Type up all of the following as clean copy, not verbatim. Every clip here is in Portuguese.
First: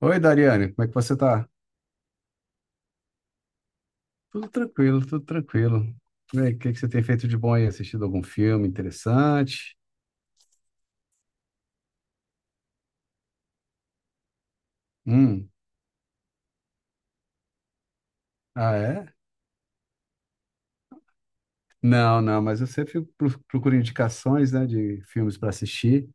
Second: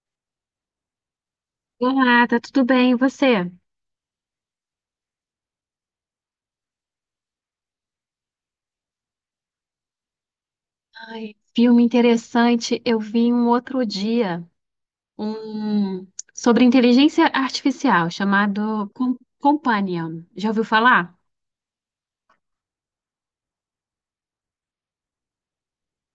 Oi, Dariane, como é que você tá? Olá, tá tudo bem? E você? Tudo tranquilo, tudo tranquilo. E aí, o que que você tem feito de bom aí? Assistido algum filme interessante? Ai, filme interessante. Eu vi um outro dia Hum, um sobre inteligência artificial ah, chamado é? Companion. Já ouviu falar? Não, não, mas eu sempre procuro indicações, né, de filmes para assistir.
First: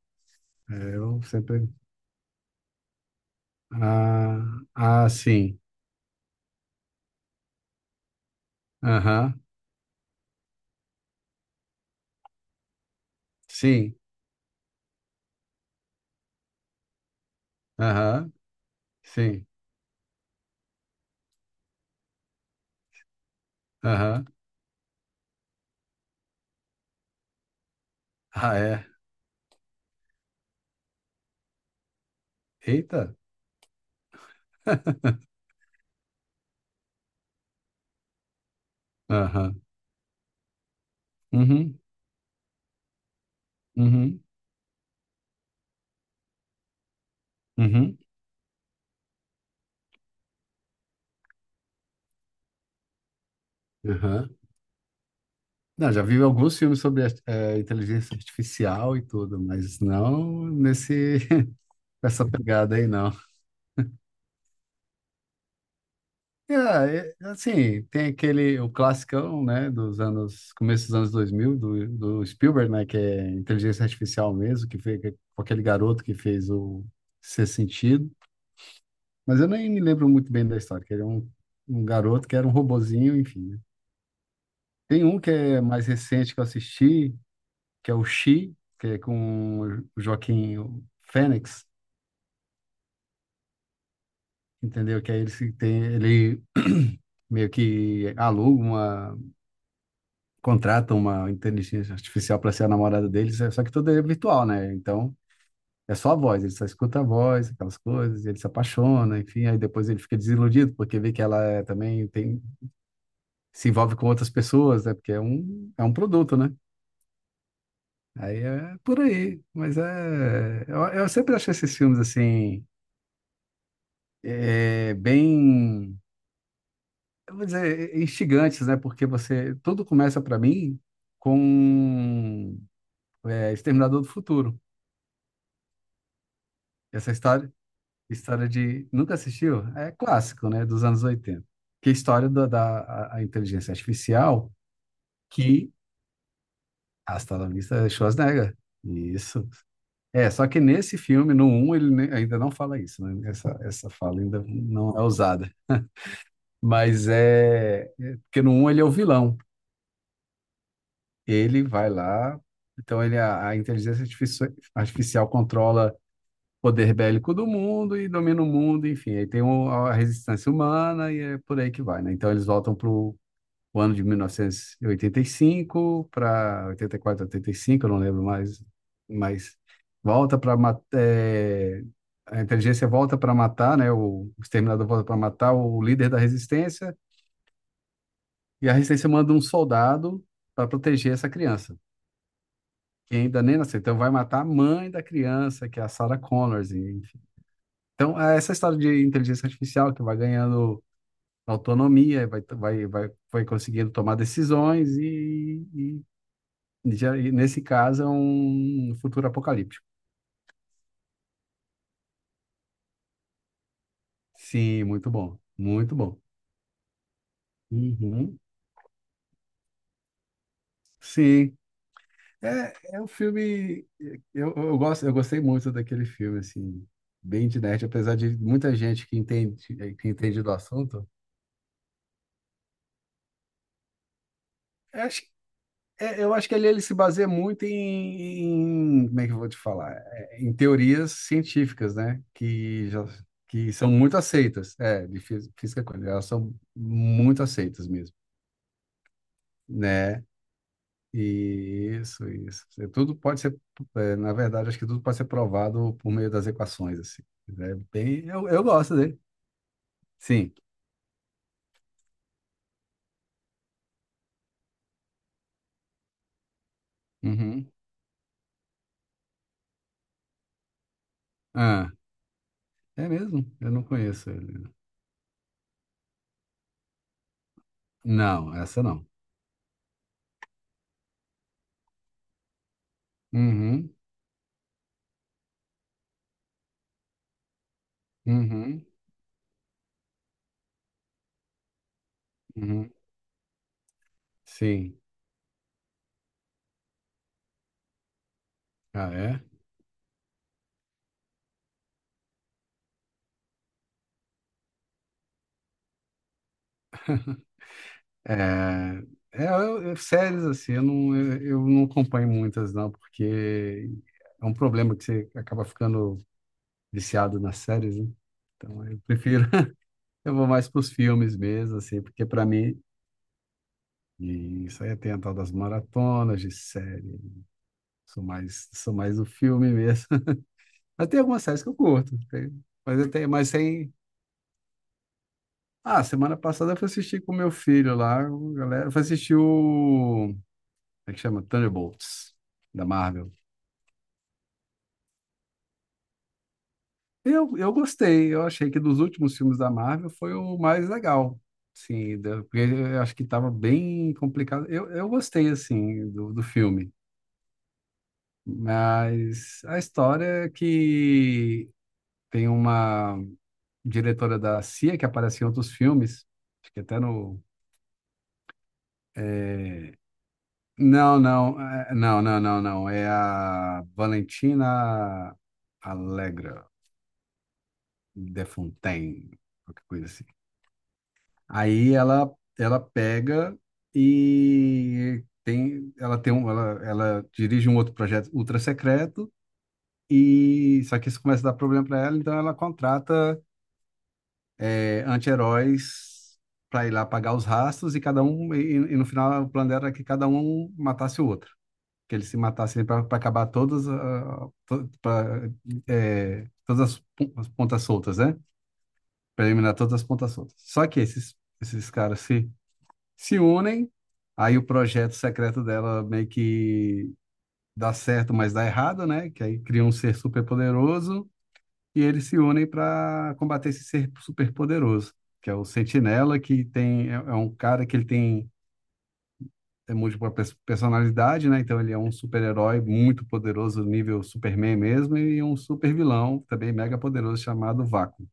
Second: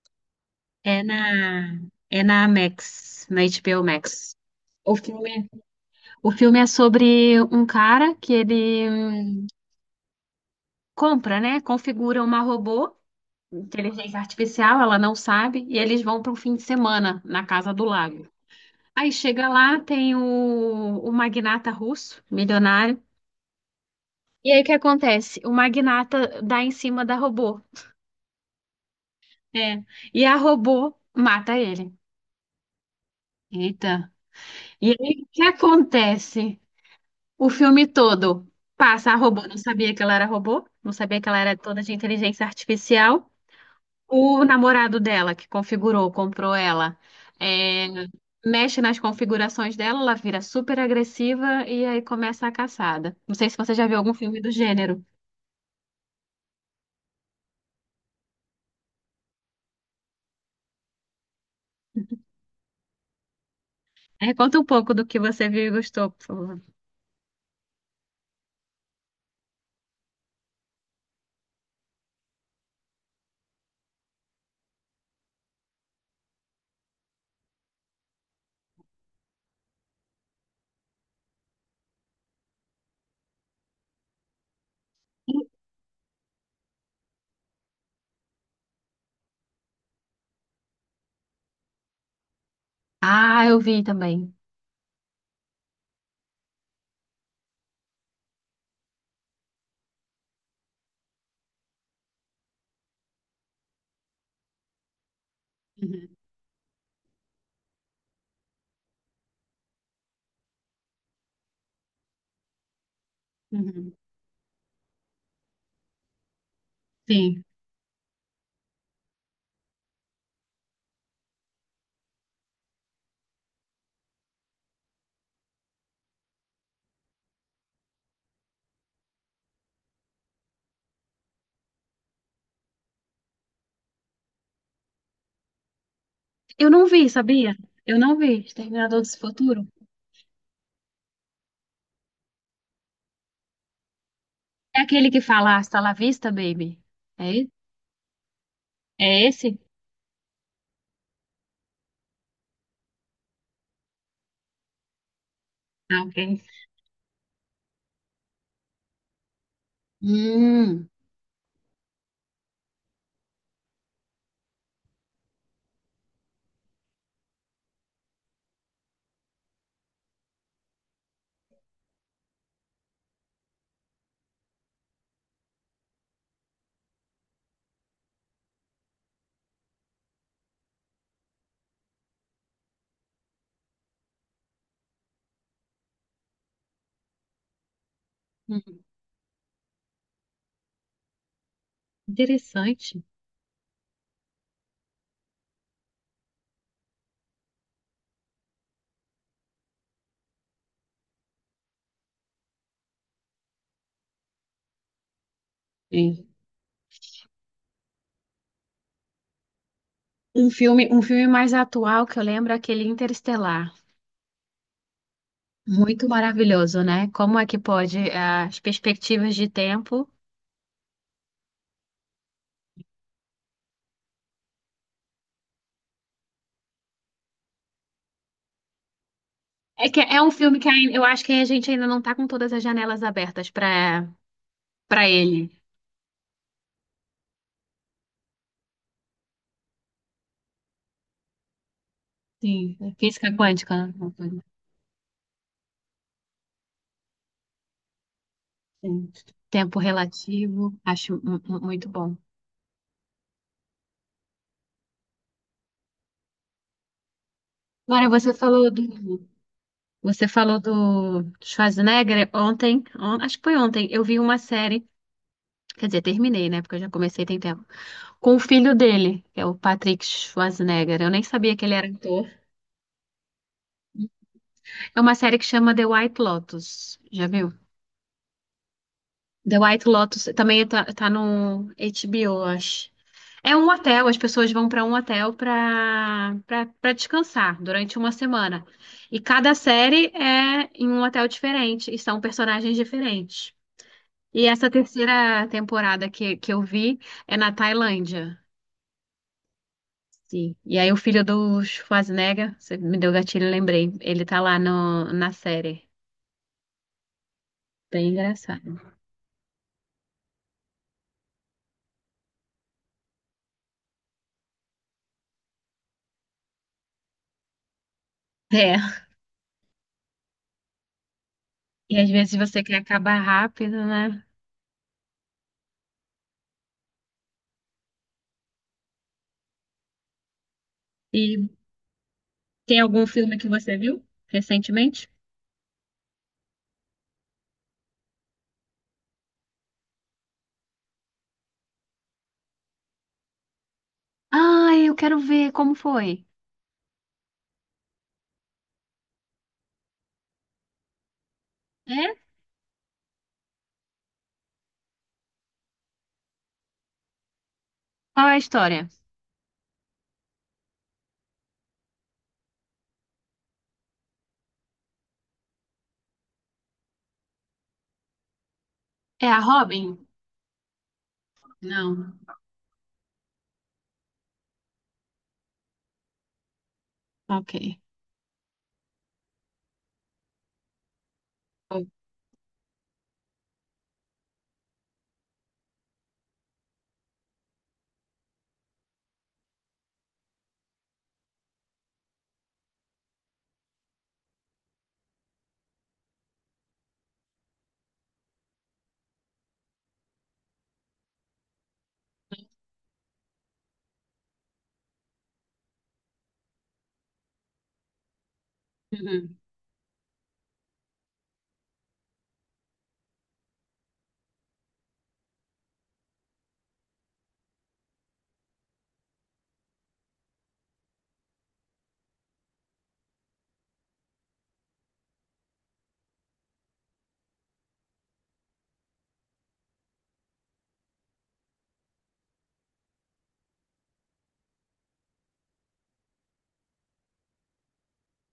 É, É eu sempre. na é na Max, na HBO Max. Ah, O ah, filme, sim. o filme é sobre um cara que ele Aham, hum, compra, né? Configura uma robô, sim. inteligência artificial, ela não sabe, e eles vão para um fim de semana na casa do lago. Aham, Aí sim. chega lá, tem o magnata russo, milionário. Aham. E aí o que acontece? O magnata dá em cima da robô. Ah, é. É. E a robô mata ele. Eita. Eita. E aí o que acontece? O filme todo passa a robô. Não Aham. sabia que ela era robô, não sabia que ela era Uhum, toda de inteligência artificial. uhum, O namorado dela que configurou, comprou ela, é, uhum, mexe nas configurações dela, ela vira super agressiva e aí começa a caçada. Não sei se você já viu algum uhum. filme do gênero. Não, já vi alguns filmes sobre inteligência artificial e tudo, mas não nesse com essa pegada aí, não. É, conta um pouco do que você viu e gostou, por É, favor. Assim, tem aquele, o classicão, né, dos anos, começo dos anos 2000, do Spielberg, né, que é inteligência artificial mesmo, que foi com aquele garoto que fez o Ser Sentido, mas eu nem me lembro muito bem da história, que ele é um, um garoto que era um robozinho, enfim, né. Tem um que é mais recente que eu assisti, que é o She, que é com o Joaquim Fênix. Ah, eu vi também. Entendeu? Que aí ele, se tem, ele meio que contrata uma inteligência artificial para ser a namorada deles, só que tudo é virtual, né? Então é Uhum, só a voz, ele só escuta a voz, aquelas coisas, ele se apaixona, enfim, aí depois ele fica desiludido porque vê que ela é, também tem, se uhum. envolve com outras pessoas, né? Porque é um produto, né? Sim. Aí é por aí, mas é, eu sempre achei esses filmes assim, é, bem, eu vou dizer, é instigantes, né? Porque você, tudo começa para mim com Exterminador do Futuro. Eu não vi, Essa história, sabia? Eu não vi. história de, Exterminador do nunca Futuro. assistiu? É clássico, né? Dos anos oitenta. Que é a história a inteligência artificial É aquele que fala que Hasta la vista, baby. É, hasta la vista Schwarzenegger. é Isso. esse? É, só que nesse filme, no um ele ainda não fala isso, né? Essa fala ainda não é usada. Ah, ok. É porque no um ele é o vilão. Hum, Ele vai lá, então ele a artificial controla o poder bélico do mundo e domina o mundo, enfim, aí tem a resistência humana e é por aí que vai, né? Então eles voltam para o ano de mil novecentos e oitenta e cinco, para 84, 85, eu não lembro mais, mas volta para a inteligência, volta para matar, né? O exterminador volta para matar o líder da resistência, e a hum, resistência manda um soldado para proteger essa criança, interessante. que ainda nem nasceu. Então vai matar a mãe da criança, que é a Sarah Connors, enfim. Então, é essa história de inteligência artificial que vai ganhando autonomia, vai conseguindo tomar decisões É. e e nesse caso, é um futuro apocalíptico. Um filme mais atual que eu lembro é aquele Interestelar. Sim, muito bom, muito Muito bom. maravilhoso, né? Como é que pode Uhum. as perspectivas de tempo? Sim, é, é um filme, eu gosto, eu gostei muito daquele filme, assim, bem de nerd, apesar de muita gente É que que é um entende do filme que eu assunto, acho que a gente ainda não tá com todas as janelas abertas eu para acho. ele. É, eu acho que ali ele se baseia muito em, como é que eu vou te falar? É, em teorias científicas, né? Sim, Que é já, física que quântica, são né? Uma muito coisa aceitas, é, de física quântica, elas são muito aceitas mesmo, assim. Tempo né? relativo, acho muito E bom. Isso. É, tudo pode ser, é, na verdade, acho que tudo pode ser provado por meio das equações, assim. É Agora bem, eu gosto dele. você Sim. falou do Schwarzenegger ontem, acho que foi ontem, eu vi uma série, quer dizer, terminei, né? Porque eu já comecei tem tempo, Uhum. com o filho dele, que é o Patrick Schwarzenegger. Eu nem sabia que ele era Ah, ator. é mesmo? Eu não conheço ele. É uma série que chama The White Lotus. Já viu? Não, essa não. The White Lotus também tá no HBO, eu acho. É um Uhum, hotel, as pessoas vão para um hotel para descansar durante uma semana. uhum, E cada série é em um hotel diferente e são personagens uhum. diferentes. E essa Sim. terceira temporada que eu vi é na Tailândia. Ah, é? Sim. E aí o filho do Schwarzenegger, você me deu gatilho, lembrei. Ele tá lá no, na série. Bem engraçado. É, séries assim, eu não acompanho muitas não, porque é um problema que você acaba ficando viciado nas séries, né? Então É. eu prefiro, eu vou mais para os filmes mesmo, E assim, às porque vezes para você quer mim, acabar rápido, né? e isso aí tem a tal das maratonas de série, sou mais do filme mesmo. Mas tem algumas E séries que eu curto, tem algum filme que mas você tem... viu recentemente? Ah, semana passada eu fui assistir com meu filho lá, o galera, eu fui assistir o, como é que chama? Thunderbolts, da Marvel. Ai, eu quero ver como foi. Eu gostei, eu achei que dos últimos filmes da Marvel foi o mais legal, sim, É? Porque eu acho que estava bem complicado. Eu gostei, assim, do filme, Qual é a história? mas a história é que tem uma diretora da CIA que aparece em outros filmes, acho que até no... É a Robin? Não. Não, é a Valentina Allegra Ok. de Fontaine, qualquer coisa assim. Aí ela ela pega e tem ela dirige um outro projeto ultra secreto, e só que isso começa a dar problema para ela, então ela contrata, é, anti-heróis para ir lá pagar os rastros e cada um e no final o plano dela era que cada um matasse o outro, que eles se matassem para acabar todas, pra, é, todas as as pontas soltas, né? Uhum. Para eliminar todas as pontas soltas. Só que esses caras se unem, aí o projeto secreto dela meio que dá certo, mas dá errado, né? Que aí cria um ser superpoderoso e eles se unem para combater esse ser superpoderoso, que é o Sentinela, que tem, é um cara que ele tem é múltipla personalidade, né? Então ele é um super-herói muito poderoso, nível Superman mesmo, e um super-vilão também mega poderoso chamado Vácuo.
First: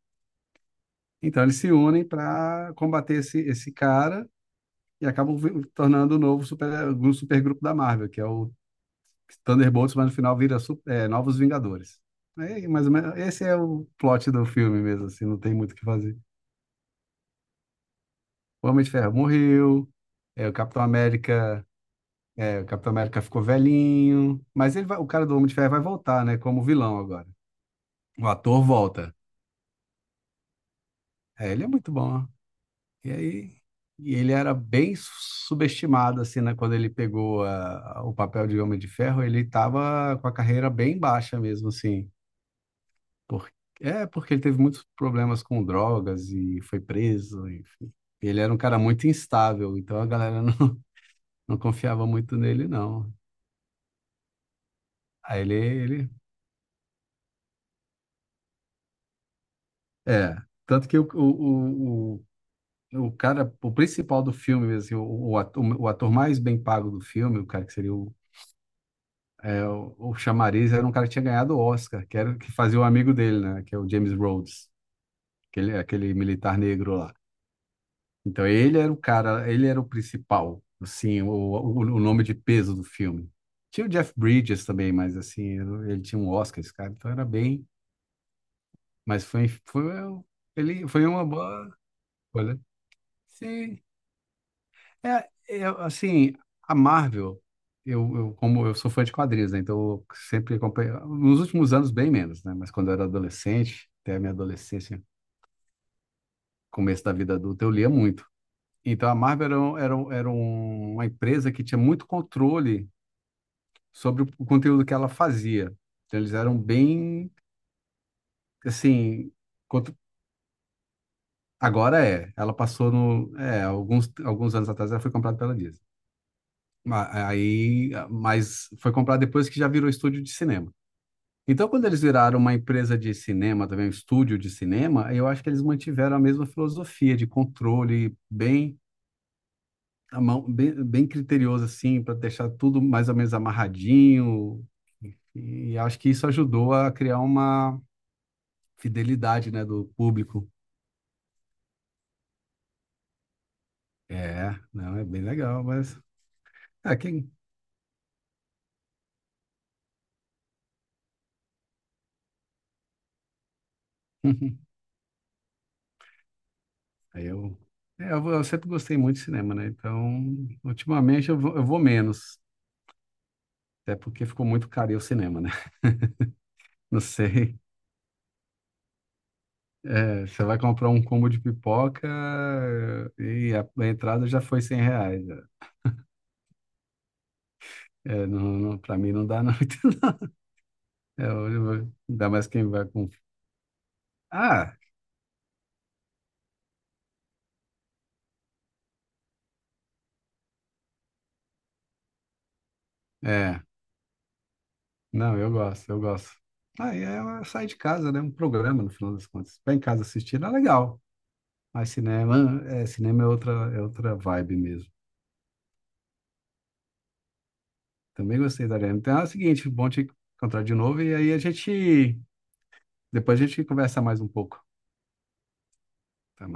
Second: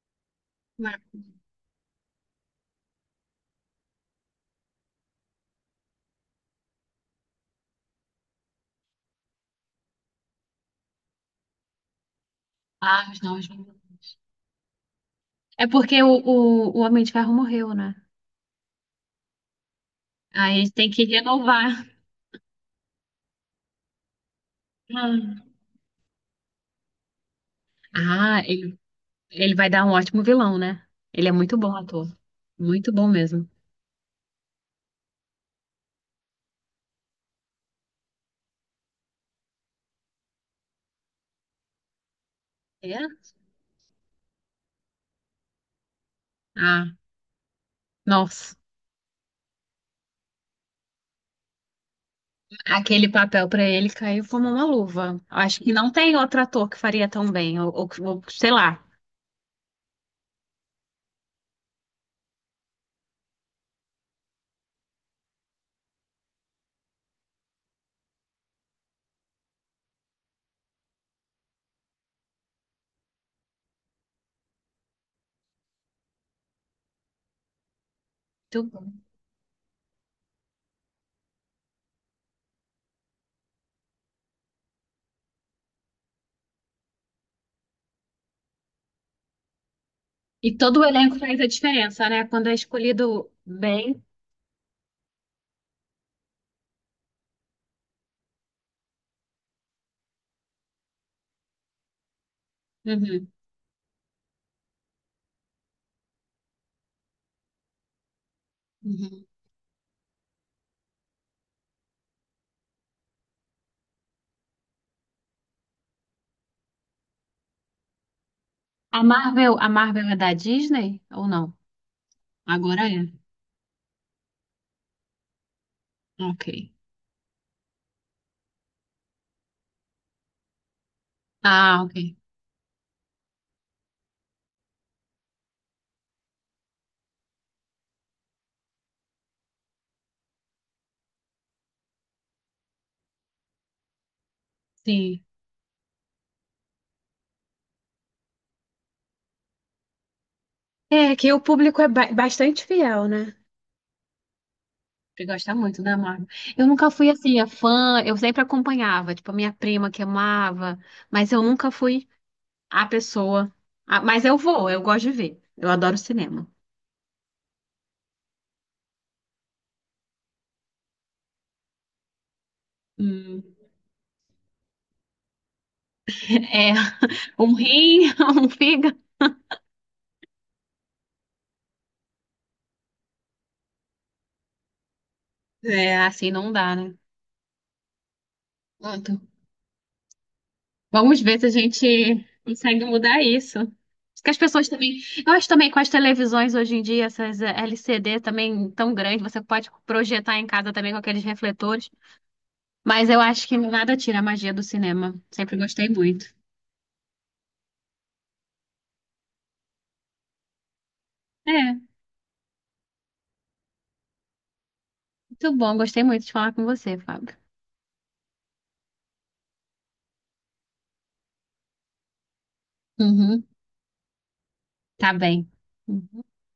Então eles se unem para combater esse cara e acabam tornando o novo super, um supergrupo da Marvel, que é o Thunderbolts, mas no final vira é, Novos Vingadores. Aí, mais ou Ah, menos, os esse novos. é o plot do filme mesmo, assim, não tem É muito o que porque fazer. O Homem de Ferro morreu, né? O Homem de Ferro morreu, é, o Aí Capitão tem que América, renovar. é, o Capitão América ficou velhinho, mas ele vai- o cara do Homem Ah, de Ferro vai voltar, né, como vilão agora. O ah, ator ele. volta. Ele vai dar um ótimo vilão, né? Ele é É, muito ele é bom muito ator. bom. Muito bom E mesmo. aí, e ele era bem subestimado, assim, né? Quando ele pegou o papel de Homem de Ferro, ele estava com a carreira bem baixa mesmo, assim. É? Por, é, porque ele teve muitos problemas com drogas e foi Ah, preso, enfim. Ele era nossa. um cara muito instável, então a galera não, não confiava muito nele, Aquele não. papel pra ele caiu como uma luva. Aí Acho que não ele... tem outro ator que faria tão bem, ou sei lá. É, tanto que o cara, o principal do filme, assim, o ator mais bem pago do filme, o cara que seria o, é, o chamariz era um cara que tinha ganhado o Oscar, que era o que fazia o amigo dele, né? Que é o James Rhodes, aquele militar negro lá. Então Muito ele bom. era o cara, ele era o principal, assim, o nome de peso do filme. Tinha o Jeff Bridges também, mas assim, ele tinha um Oscar, esse cara, então era bem. Foi, E todo o ele, foi elenco uma faz a boa. diferença, né? Quando é Olha, escolhido sim, bem. é, eu, assim, a Marvel, eu, como eu sou fã de quadrinhos, né? Então eu sempre acompanhei, nos últimos anos bem menos, né? Mas quando eu era Uhum, adolescente, até a minha adolescência, começo da vida adulta, eu lia muito. Então a uhum. Marvel era, uma empresa que tinha muito controle sobre o conteúdo que ela fazia. Então eles eram bem, assim, A contro- Marvel é da Disney ou não? agora é, ela Agora passou é. no, é, alguns anos atrás ela foi comprada pela Disney. Ok. Mas foi comprada depois que já virou estúdio de cinema. Então, Ah, quando eles ok. viraram uma empresa de cinema, também um estúdio de cinema, eu acho que eles mantiveram a mesma filosofia de controle bem à mão, bem criterioso assim, para deixar tudo mais ou menos amarradinho. Sim. E acho que isso ajudou a criar uma fidelidade, né, do público. É que o público é bastante fiel, né? É, não, é bem Você gosta legal, muito da mas Marvel. Eu nunca é fui quem assim, a fã, eu sempre acompanhava, tipo, a minha prima que amava, mas eu nunca fui a pessoa. Ah, mas eu vou, eu gosto de ver. Eu adoro cinema. Aí eu, é, eu sempre gostei muito de cinema, né? Então, ultimamente eu vou menos, Hum, até porque ficou muito caro ir ao cinema, né? É, Não um sei. rim, um fígado. É, você vai comprar um combo de pipoca e a entrada já foi 100 reais. Já. É, assim não dá, né? É, não, não, pra mim Pronto. não dá não. Vamos É, ver se a hoje eu vou- gente ainda mais quem consegue vai com... mudar isso. Porque as pessoas Ah, também. Eu acho também com as televisões hoje em dia, essas LCD também tão grandes, você pode projetar em casa também com aqueles refletores. Mas eu acho que é. nada tira a magia do cinema. Não, eu Sempre gostei gosto, eu gosto. muito. Aí é uma- sai de casa, né? Um programa, no final das contas. Ficar em casa assistindo é legal. É, Mas cinema é outra vibe mesmo. muito bom. Gostei muito de falar com você, Fábio. Também gostei da Ariana. Então é o seguinte, bom te encontrar de novo e aí a gente... Depois Uhum, a gente conversa mais um pouco. tá bem. Tá.